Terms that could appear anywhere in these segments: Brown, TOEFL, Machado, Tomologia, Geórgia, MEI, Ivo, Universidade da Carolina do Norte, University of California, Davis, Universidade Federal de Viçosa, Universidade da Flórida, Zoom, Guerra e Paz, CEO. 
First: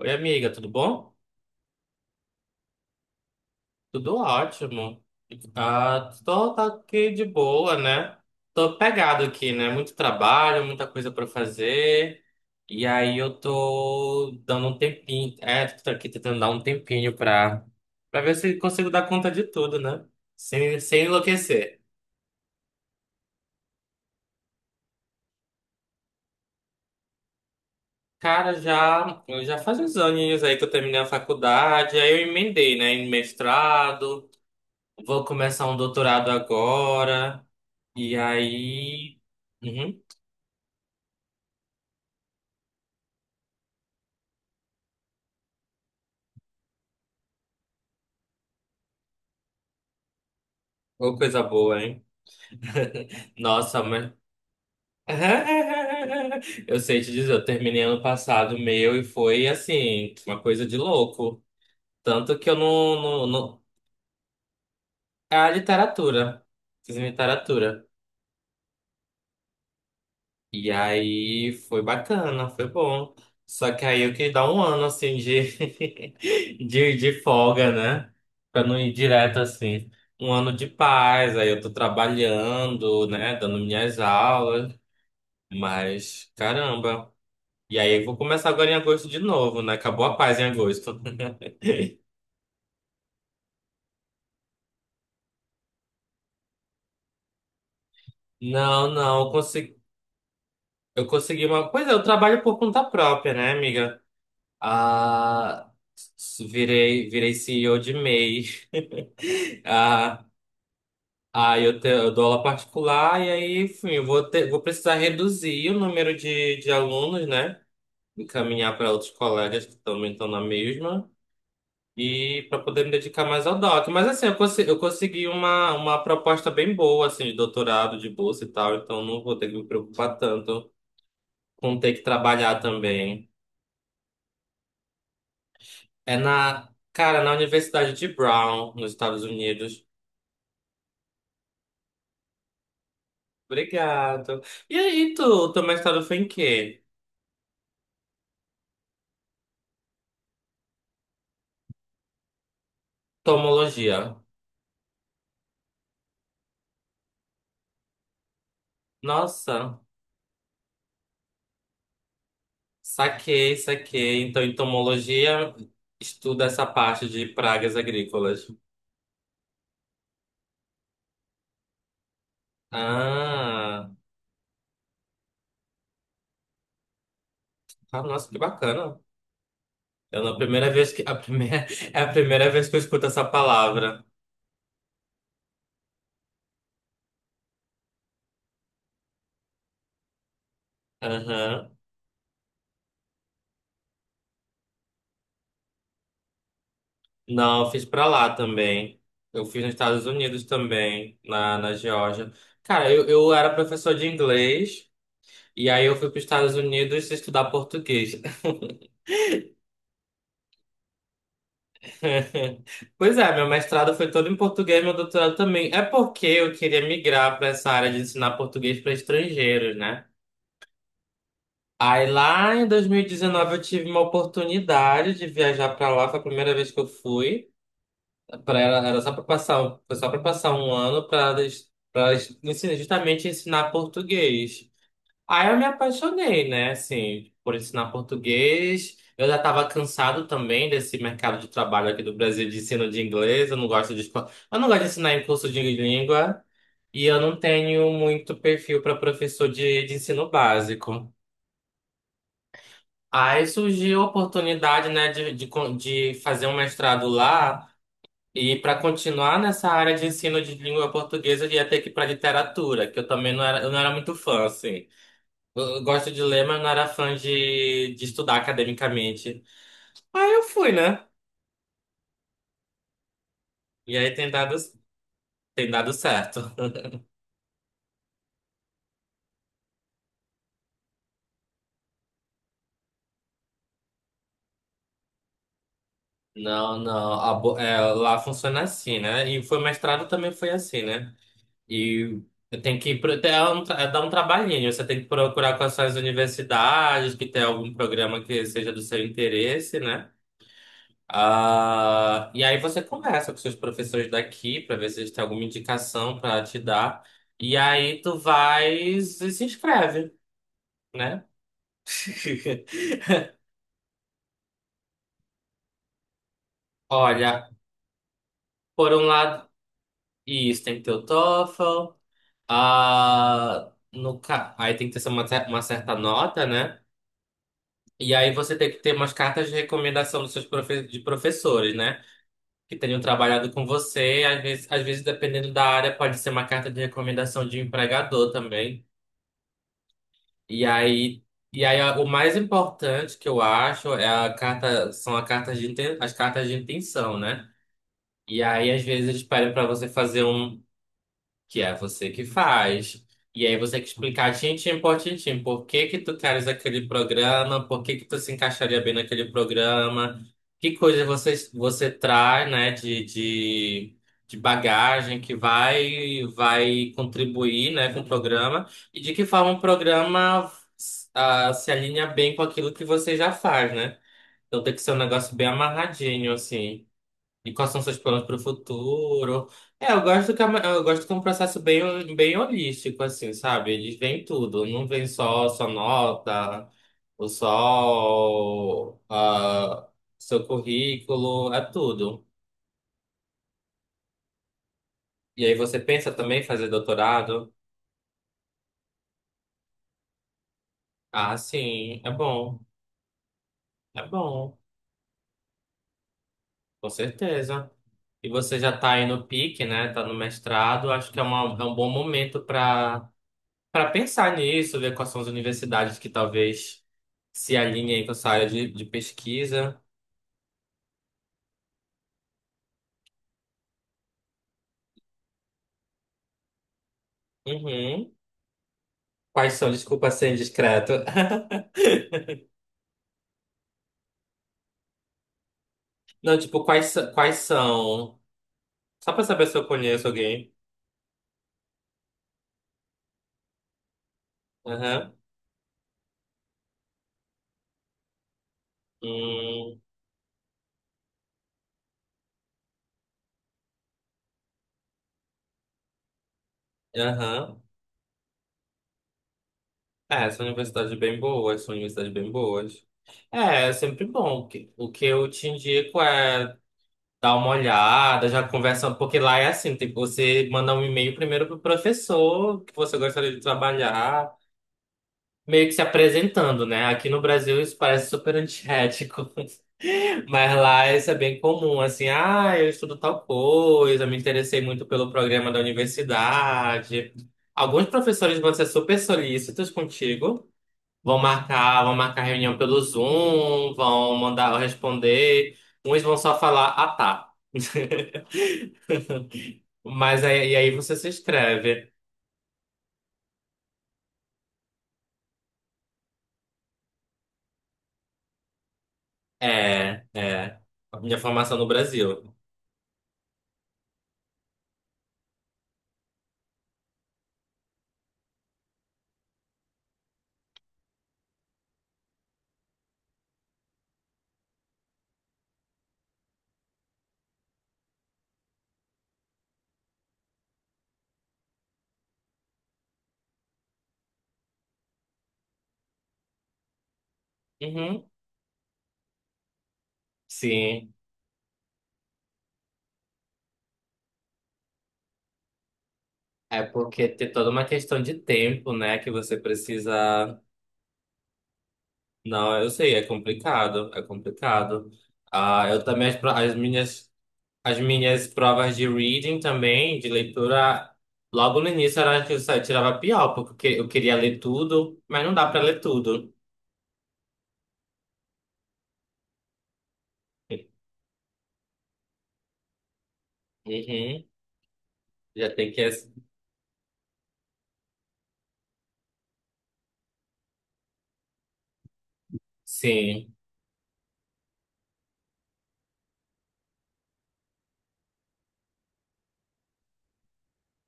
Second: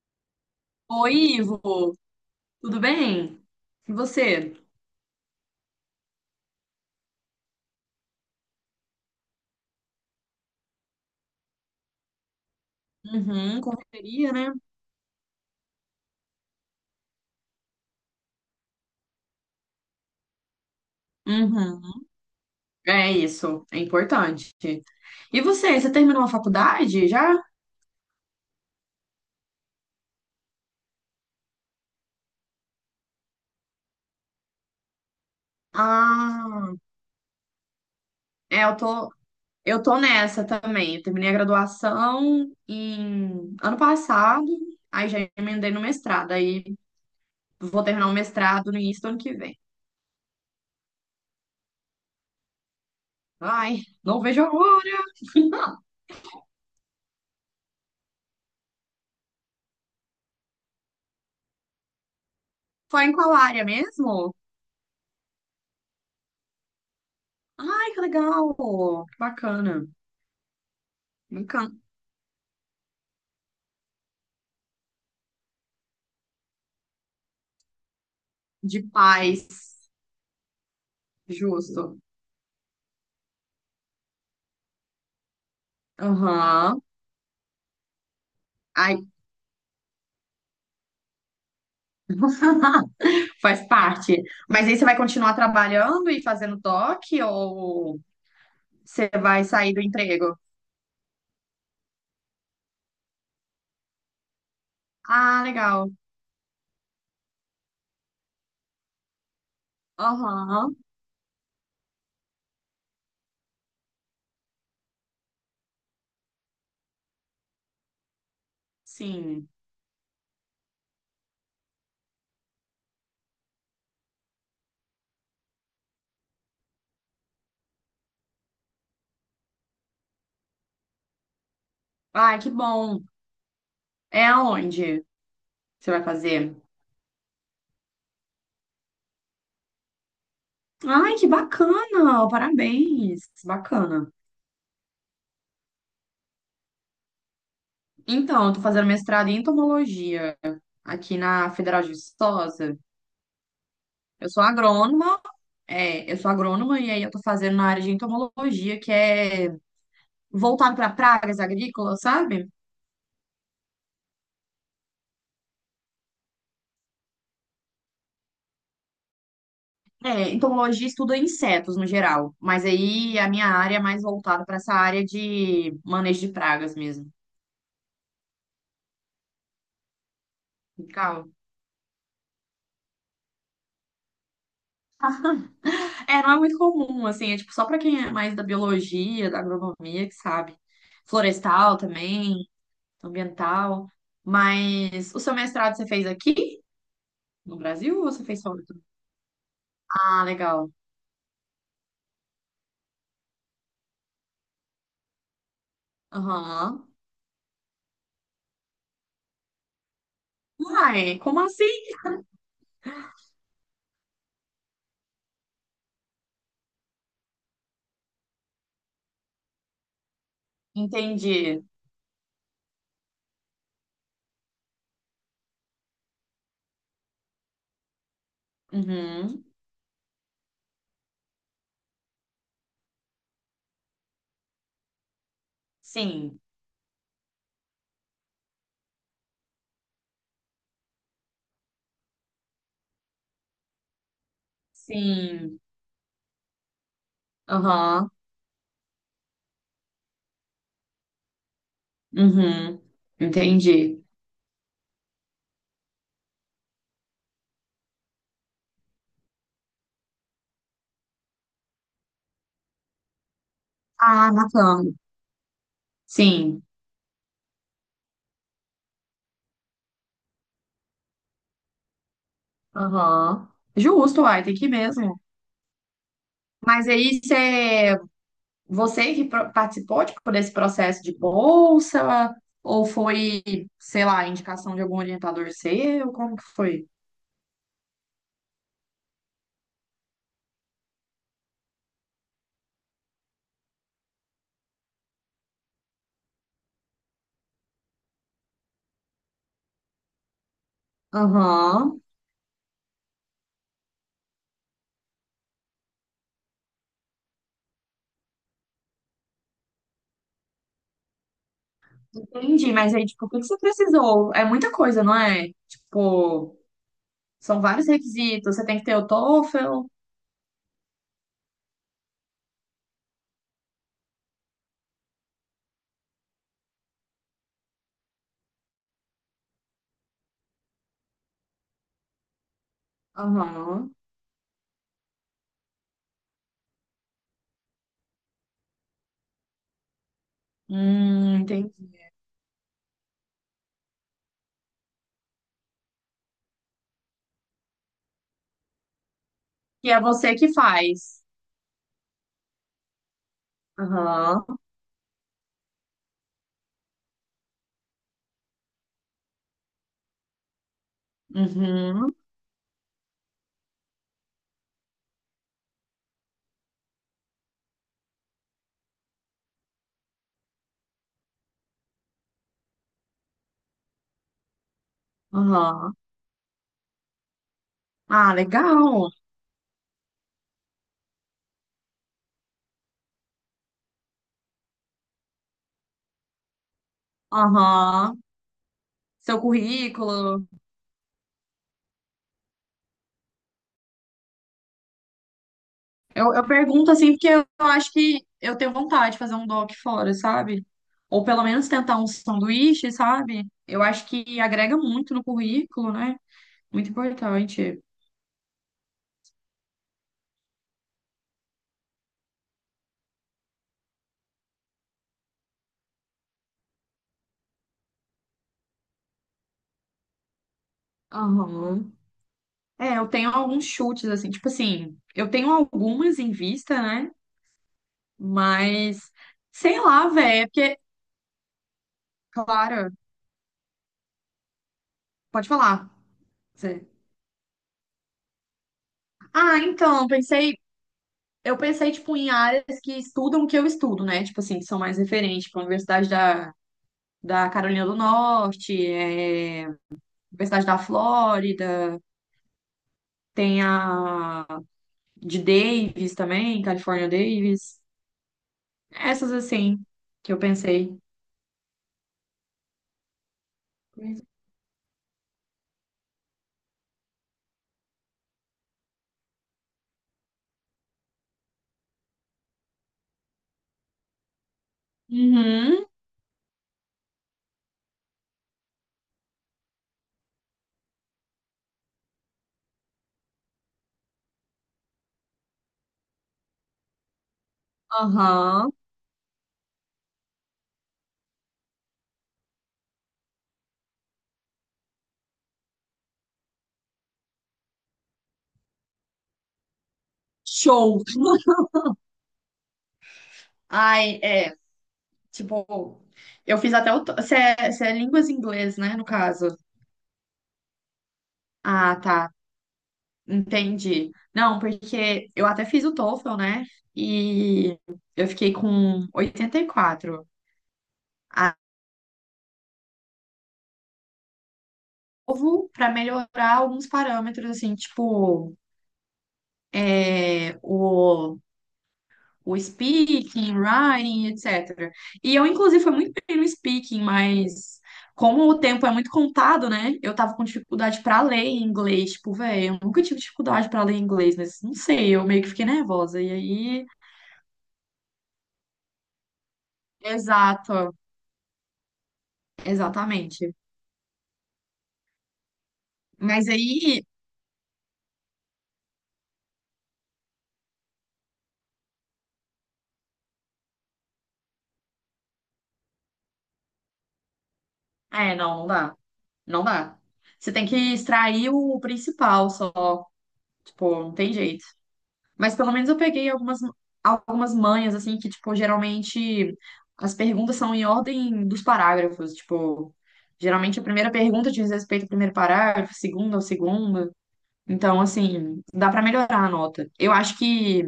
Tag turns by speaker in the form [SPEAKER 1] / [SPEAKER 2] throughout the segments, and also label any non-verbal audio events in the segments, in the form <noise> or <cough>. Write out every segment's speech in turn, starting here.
[SPEAKER 1] Oi, amiga, tudo bom?
[SPEAKER 2] Oi, Ivo, tudo bem? E
[SPEAKER 1] Tudo
[SPEAKER 2] você?
[SPEAKER 1] ótimo. Tô, tá aqui de boa, né? Tô pegado aqui, né? Muito trabalho, muita coisa pra fazer. E aí eu
[SPEAKER 2] Uhum,
[SPEAKER 1] tô
[SPEAKER 2] confeiteria, né?
[SPEAKER 1] dando um tempinho. É, tô aqui tentando dar um tempinho pra ver se consigo dar conta de tudo, né? Sem enlouquecer.
[SPEAKER 2] Uhum. É isso, é importante. E você, você terminou a faculdade já?
[SPEAKER 1] Cara, já, eu já faz uns aninhos aí que eu terminei a faculdade, aí eu emendei, né? Em mestrado, vou começar um doutorado
[SPEAKER 2] Ah,
[SPEAKER 1] agora. E
[SPEAKER 2] é, eu tô,
[SPEAKER 1] aí.
[SPEAKER 2] eu tô
[SPEAKER 1] Uhum.
[SPEAKER 2] nessa também. Eu terminei a graduação em ano passado, aí já emendei no mestrado, aí vou terminar o mestrado no início do ano que vem.
[SPEAKER 1] Ô, coisa boa, hein?
[SPEAKER 2] Ai,
[SPEAKER 1] Nossa, mas.
[SPEAKER 2] não vejo a hora. <laughs>
[SPEAKER 1] <laughs> Eu sei te dizer, eu terminei ano passado meu e foi assim, uma coisa de louco. Tanto que eu não,
[SPEAKER 2] Foi em
[SPEAKER 1] não,
[SPEAKER 2] qual
[SPEAKER 1] não...
[SPEAKER 2] área mesmo?
[SPEAKER 1] É a literatura. Fiz literatura.
[SPEAKER 2] Ai, que legal! Que bacana.
[SPEAKER 1] E aí
[SPEAKER 2] Bacana.
[SPEAKER 1] foi bacana, foi bom. Só que aí eu queria dar um ano assim <laughs> de folga, né? Pra não
[SPEAKER 2] De
[SPEAKER 1] ir direto
[SPEAKER 2] paz,
[SPEAKER 1] assim. Um ano de paz, aí eu tô
[SPEAKER 2] justo.
[SPEAKER 1] trabalhando, né? Dando minhas aulas. Mas,
[SPEAKER 2] Aham.
[SPEAKER 1] caramba. E aí, eu vou começar agora em
[SPEAKER 2] Ai,
[SPEAKER 1] agosto de novo, né? Acabou a paz em agosto. <laughs>
[SPEAKER 2] <laughs> faz parte. Mas aí você vai continuar trabalhando e fazendo toque ou
[SPEAKER 1] Não,
[SPEAKER 2] você
[SPEAKER 1] não,
[SPEAKER 2] vai sair do emprego?
[SPEAKER 1] eu consegui uma. Pois é, eu trabalho por conta própria, né, amiga?
[SPEAKER 2] Ah,
[SPEAKER 1] Ah,
[SPEAKER 2] legal.
[SPEAKER 1] virei CEO de MEI. <laughs> Ah,
[SPEAKER 2] Aham.
[SPEAKER 1] eu dou aula particular e aí, enfim, eu vou ter, vou precisar reduzir o número de alunos, né? Encaminhar para outros
[SPEAKER 2] Sim.
[SPEAKER 1] colegas que também estão na mesma. E para poder me dedicar mais ao doc. Mas assim, eu consegui uma proposta bem boa, assim, de doutorado, de bolsa e tal, então não vou ter que me preocupar tanto com ter que
[SPEAKER 2] Ai, que
[SPEAKER 1] trabalhar
[SPEAKER 2] bom.
[SPEAKER 1] também.
[SPEAKER 2] É aonde você vai
[SPEAKER 1] É
[SPEAKER 2] fazer?
[SPEAKER 1] cara, na Universidade de Brown, nos Estados Unidos.
[SPEAKER 2] Ai, que bacana! Parabéns! Bacana.
[SPEAKER 1] Obrigado. E aí, tu, o teu mestrado foi em quê?
[SPEAKER 2] Então, eu tô fazendo mestrado em entomologia aqui na Federal de Viçosa.
[SPEAKER 1] Tomologia.
[SPEAKER 2] Eu sou agrônoma. É, eu sou agrônoma e aí eu tô fazendo na área de entomologia, que é
[SPEAKER 1] Nossa,
[SPEAKER 2] voltado para pragas agrícolas, sabe?
[SPEAKER 1] saquei. Então, em tomologia, estuda essa parte de pragas agrícolas.
[SPEAKER 2] É, entomologia estuda insetos no geral, mas aí a minha área é
[SPEAKER 1] Ah,
[SPEAKER 2] mais voltada para essa área de manejo de pragas mesmo.
[SPEAKER 1] nossa, que bacana. Eu, na primeira vez que a
[SPEAKER 2] Legal.
[SPEAKER 1] primeira <laughs> é a primeira vez que eu escuto essa palavra.
[SPEAKER 2] É, não é muito comum, assim, é tipo só para quem é mais da biologia, da agronomia, que sabe.
[SPEAKER 1] Aham.
[SPEAKER 2] Florestal também, ambiental. Mas o seu mestrado você fez aqui no
[SPEAKER 1] Não, eu fiz
[SPEAKER 2] Brasil ou
[SPEAKER 1] pra
[SPEAKER 2] você
[SPEAKER 1] lá
[SPEAKER 2] fez fora?
[SPEAKER 1] também. Eu fiz nos Estados
[SPEAKER 2] Ah,
[SPEAKER 1] Unidos
[SPEAKER 2] legal.
[SPEAKER 1] também, na Geórgia. Cara, eu era professor de inglês e aí eu fui para os Estados
[SPEAKER 2] Aham.
[SPEAKER 1] Unidos estudar português. <laughs>
[SPEAKER 2] Uai, como assim?
[SPEAKER 1] Pois é, meu mestrado foi todo em português, meu doutorado também. É porque eu queria migrar para essa área de ensinar português para estrangeiros, né?
[SPEAKER 2] Entendi.
[SPEAKER 1] Aí lá em 2019 eu tive uma oportunidade de viajar para lá, foi a primeira vez que eu fui. Pra ela, era só para
[SPEAKER 2] Uhum.
[SPEAKER 1] passar, foi só para passar um ano para ensinar, justamente ensinar português. Aí eu me
[SPEAKER 2] Sim.
[SPEAKER 1] apaixonei, né, assim, por ensinar português. Eu já estava cansado também desse mercado de trabalho aqui do Brasil de ensino de inglês. Eu não gosto eu não gosto de ensinar em curso
[SPEAKER 2] Sim.
[SPEAKER 1] de língua e eu não tenho
[SPEAKER 2] Aham.
[SPEAKER 1] muito perfil para professor de ensino básico.
[SPEAKER 2] Uhum.
[SPEAKER 1] Aí surgiu
[SPEAKER 2] Entendi.
[SPEAKER 1] a oportunidade, né, de fazer um mestrado lá. E para continuar nessa área de ensino de língua portuguesa, eu ia ter que ir para literatura, que eu não era muito
[SPEAKER 2] Ah,
[SPEAKER 1] fã, assim.
[SPEAKER 2] bacana.
[SPEAKER 1] Eu gosto de ler, mas
[SPEAKER 2] Sim.
[SPEAKER 1] não era fã de estudar academicamente. Aí eu fui, né?
[SPEAKER 2] Aham.
[SPEAKER 1] E aí
[SPEAKER 2] Justo, uai, tem que ir mesmo.
[SPEAKER 1] tem dado certo.
[SPEAKER 2] Mas aí você que participou, tipo, desse processo de bolsa, ou foi, sei lá, indicação de algum orientador seu? Como que
[SPEAKER 1] Não,
[SPEAKER 2] foi?
[SPEAKER 1] não. É, lá funciona assim, né? E foi mestrado também foi assim, né? E tem que é é dar um trabalhinho. Você tem que procurar quais são as universidades, que tem algum programa que seja do seu interesse, né?
[SPEAKER 2] Aham.
[SPEAKER 1] E aí você conversa com seus professores daqui para ver se eles têm alguma indicação para te dar. E aí tu vai e se inscreve, né? <laughs>
[SPEAKER 2] Entendi, mas aí, tipo, o que que você precisou? É muita coisa, não é? Tipo,
[SPEAKER 1] Olha,
[SPEAKER 2] são vários requisitos. Você tem que
[SPEAKER 1] por
[SPEAKER 2] ter
[SPEAKER 1] um
[SPEAKER 2] o
[SPEAKER 1] lado,
[SPEAKER 2] TOEFL.
[SPEAKER 1] isso tem que ter o TOEFL. Ah, no, ca- Aí tem que ter uma certa nota, né? E aí você tem que ter umas cartas de recomendação dos seus profe de professores, né? Que tenham trabalhado com
[SPEAKER 2] Aham.
[SPEAKER 1] você. Às vezes, dependendo da área, pode ser uma carta de recomendação de um empregador também. E aí, e aí
[SPEAKER 2] Entendi.
[SPEAKER 1] o mais importante que eu acho é a carta, são a carta de as cartas de intenção, né? E aí, às vezes, eles pedem para você
[SPEAKER 2] Que é
[SPEAKER 1] fazer
[SPEAKER 2] você que
[SPEAKER 1] um
[SPEAKER 2] faz.
[SPEAKER 1] que é você que faz. E aí você tem que explicar
[SPEAKER 2] Aham.
[SPEAKER 1] tintim por tintim por que que tu queres aquele programa, por que que tu se encaixaria bem naquele programa, que coisa você
[SPEAKER 2] Uhum.
[SPEAKER 1] traz, né, de bagagem que vai contribuir, né, com o programa e de que forma o programa se alinha bem com aquilo que você já faz, né? Então tem que ser um negócio bem
[SPEAKER 2] Aham.
[SPEAKER 1] amarradinho, assim. E quais são seus planos
[SPEAKER 2] Ah,
[SPEAKER 1] para o
[SPEAKER 2] legal.
[SPEAKER 1] futuro? É, eu gosto que é um processo bem, bem holístico, assim, sabe? Eles veem tudo, não vem só sua nota, o
[SPEAKER 2] Aham.
[SPEAKER 1] sol,
[SPEAKER 2] Seu
[SPEAKER 1] ah,
[SPEAKER 2] currículo.
[SPEAKER 1] seu currículo, é tudo. E aí você pensa
[SPEAKER 2] Eu,
[SPEAKER 1] também em
[SPEAKER 2] eu
[SPEAKER 1] fazer
[SPEAKER 2] pergunto assim, porque eu
[SPEAKER 1] doutorado?
[SPEAKER 2] acho que eu tenho vontade de fazer um doc fora, sabe? Ou
[SPEAKER 1] Ah,
[SPEAKER 2] pelo menos tentar um sanduíche, sabe? Eu
[SPEAKER 1] é
[SPEAKER 2] acho que
[SPEAKER 1] bom,
[SPEAKER 2] agrega muito no currículo, né? Muito
[SPEAKER 1] com certeza.
[SPEAKER 2] importante.
[SPEAKER 1] E você já está aí no pique, né? Tá no mestrado, acho que é, é um bom momento para para pensar nisso, ver quais são as universidades que talvez se alinhem com essa área de pesquisa.
[SPEAKER 2] Aham. É, eu tenho alguns chutes, assim, tipo assim, eu tenho algumas em vista, né?
[SPEAKER 1] Uhum.
[SPEAKER 2] Mas,
[SPEAKER 1] Quais são?
[SPEAKER 2] sei lá,
[SPEAKER 1] Desculpa ser
[SPEAKER 2] velho, é porque,
[SPEAKER 1] indiscreto. <laughs>
[SPEAKER 2] claro, pode falar.
[SPEAKER 1] Não, tipo,
[SPEAKER 2] Você...
[SPEAKER 1] quais são? Só para saber se
[SPEAKER 2] Ah,
[SPEAKER 1] eu conheço
[SPEAKER 2] então,
[SPEAKER 1] alguém.
[SPEAKER 2] eu pensei, tipo, em áreas que estudam o que eu estudo, né? Tipo assim, que são mais
[SPEAKER 1] Aham.
[SPEAKER 2] referentes, tipo, a Universidade da Carolina do Norte, é,
[SPEAKER 1] Hum,
[SPEAKER 2] Universidade da Flórida, tem a de Davis também, California
[SPEAKER 1] aham.
[SPEAKER 2] Davis. Essas, assim,
[SPEAKER 1] É,
[SPEAKER 2] que eu
[SPEAKER 1] são universidades
[SPEAKER 2] pensei.
[SPEAKER 1] bem boas, são universidades bem boas. É, é sempre bom. O que eu te indico é dá uma olhada, já conversa, porque lá é assim, tipo, você manda um e-mail primeiro pro professor que você gostaria de trabalhar, meio que se
[SPEAKER 2] Uhum,
[SPEAKER 1] apresentando, né? Aqui no Brasil isso parece super antiético, <laughs> mas lá isso é bem comum, assim, ah, eu estudo tal coisa, me interessei muito pelo programa da universidade. Alguns professores vão ser
[SPEAKER 2] aham,
[SPEAKER 1] super solícitos contigo, vão marcar reunião pelo Zoom, vão mandar responder, uns vão só falar, ah, tá. <laughs> Mas aí, e aí você
[SPEAKER 2] show.
[SPEAKER 1] se
[SPEAKER 2] <laughs>
[SPEAKER 1] inscreve.
[SPEAKER 2] Ai, é. Tipo, eu fiz até o se é, se é línguas em inglês, né, no caso.
[SPEAKER 1] É, é. A minha formação no
[SPEAKER 2] Ah,
[SPEAKER 1] Brasil.
[SPEAKER 2] tá. Entendi. Não, porque eu até fiz o TOEFL, né? E eu fiquei com 84. Ah, novo para melhorar alguns parâmetros, assim, tipo, é, o speaking, writing, etc. E eu, inclusive, fui muito bem no speaking, mas
[SPEAKER 1] Uhum.
[SPEAKER 2] como o tempo é muito contado, né? Eu tava com
[SPEAKER 1] Sim.
[SPEAKER 2] dificuldade pra ler em inglês. Tipo, velho, eu nunca tive dificuldade pra ler em inglês, mas não sei, eu meio que fiquei nervosa. E
[SPEAKER 1] É
[SPEAKER 2] aí.
[SPEAKER 1] porque tem toda uma questão de tempo, né? Que você precisa.
[SPEAKER 2] Exato,
[SPEAKER 1] Não, eu sei, é
[SPEAKER 2] exatamente.
[SPEAKER 1] complicado. É complicado. Ah, eu também,
[SPEAKER 2] Mas aí.
[SPEAKER 1] as minhas provas de reading também, de leitura, logo no início era que eu só tirava pior, porque eu queria ler tudo, mas não dá pra ler tudo.
[SPEAKER 2] É, não, não dá. Não dá. Você tem que extrair o principal só. Tipo, não
[SPEAKER 1] Uhum.
[SPEAKER 2] tem jeito.
[SPEAKER 1] Já
[SPEAKER 2] Mas pelo
[SPEAKER 1] tem que.
[SPEAKER 2] menos eu peguei algumas manhas, assim, que, tipo, geralmente as perguntas são em ordem dos parágrafos. Tipo,
[SPEAKER 1] Sim,
[SPEAKER 2] geralmente a primeira pergunta diz respeito ao primeiro parágrafo, a segunda ao segundo. Então, assim, dá pra melhorar a nota. Eu acho que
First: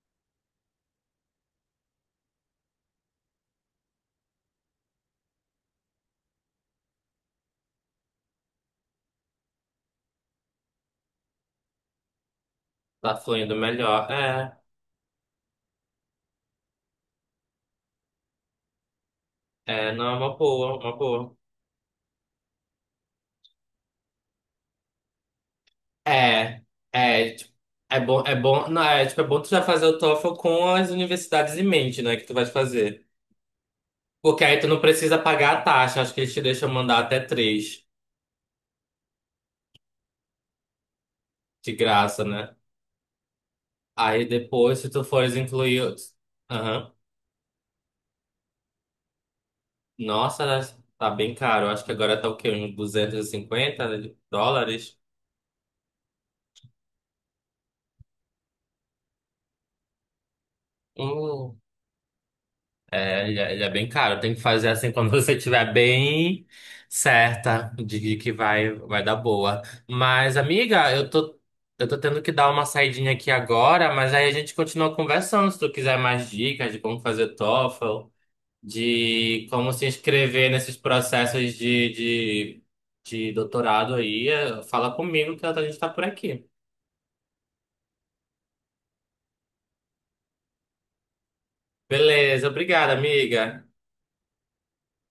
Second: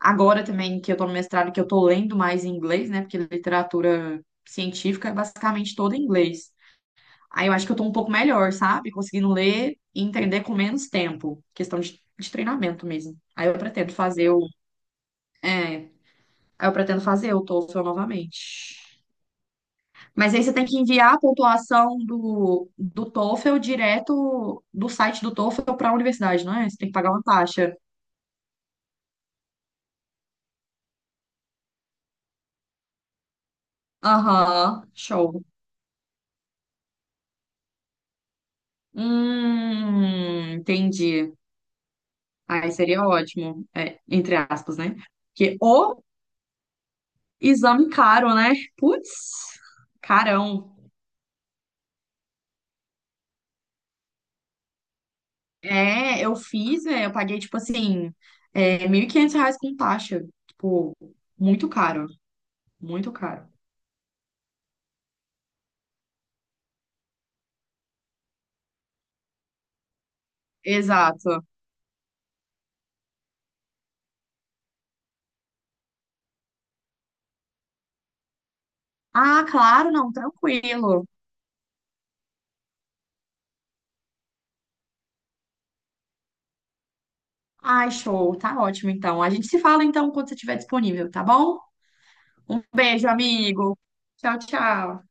[SPEAKER 2] agora também que eu tô no mestrado, que eu tô lendo mais em inglês, né? Porque literatura científica é basicamente toda em inglês. Aí eu acho que eu tô um pouco melhor, sabe? Conseguindo ler e entender com menos tempo. Questão de treinamento
[SPEAKER 1] tá
[SPEAKER 2] mesmo. Aí eu
[SPEAKER 1] fluindo
[SPEAKER 2] pretendo
[SPEAKER 1] melhor.
[SPEAKER 2] fazer
[SPEAKER 1] É.
[SPEAKER 2] é, aí eu pretendo fazer o TOEFL novamente.
[SPEAKER 1] É, não, é
[SPEAKER 2] Mas
[SPEAKER 1] uma
[SPEAKER 2] aí você tem
[SPEAKER 1] boa,
[SPEAKER 2] que
[SPEAKER 1] uma
[SPEAKER 2] enviar a
[SPEAKER 1] boa.
[SPEAKER 2] pontuação do TOEFL direto do site do TOEFL para a universidade, não
[SPEAKER 1] É,
[SPEAKER 2] é? Você tem que pagar uma
[SPEAKER 1] é, tipo,
[SPEAKER 2] taxa.
[SPEAKER 1] é bom, não, é, tipo, é bom tu já fazer o TOEFL com as universidades em mente, né, que tu vai fazer. Porque aí tu não
[SPEAKER 2] Aham,
[SPEAKER 1] precisa
[SPEAKER 2] show.
[SPEAKER 1] pagar a taxa, acho que eles te deixam mandar até três
[SPEAKER 2] Entendi.
[SPEAKER 1] de graça, né?
[SPEAKER 2] Aí seria ótimo, é,
[SPEAKER 1] Aí
[SPEAKER 2] entre aspas,
[SPEAKER 1] depois, se
[SPEAKER 2] né?
[SPEAKER 1] tu fores
[SPEAKER 2] Porque
[SPEAKER 1] incluir...
[SPEAKER 2] o
[SPEAKER 1] Aham.
[SPEAKER 2] exame caro, né? Putz,
[SPEAKER 1] Nossa,
[SPEAKER 2] carão.
[SPEAKER 1] tá bem caro, acho que agora tá o quê, uns 250 dólares?
[SPEAKER 2] É, eu fiz, é, eu paguei, tipo assim, é, 1.500 reais com taxa. Tipo,
[SPEAKER 1] Hum.
[SPEAKER 2] muito caro, muito
[SPEAKER 1] É,
[SPEAKER 2] caro.
[SPEAKER 1] ele é bem caro. Tem que fazer assim quando <laughs> você estiver bem certa de que vai dar boa. Mas, amiga,
[SPEAKER 2] Exato.
[SPEAKER 1] eu tô tendo que dar uma saidinha aqui agora, mas aí a gente continua conversando. Se tu quiser mais dicas de como fazer TOEFL,
[SPEAKER 2] Ah,
[SPEAKER 1] de como se
[SPEAKER 2] claro, não,
[SPEAKER 1] inscrever nesses
[SPEAKER 2] tranquilo.
[SPEAKER 1] processos de doutorado aí, fala comigo que a gente tá por aqui.
[SPEAKER 2] Ai, show, tá ótimo então. A gente se fala então quando você estiver disponível, tá bom?
[SPEAKER 1] Beleza,
[SPEAKER 2] Um
[SPEAKER 1] obrigado,
[SPEAKER 2] beijo,
[SPEAKER 1] amiga.
[SPEAKER 2] amigo. Tchau, tchau.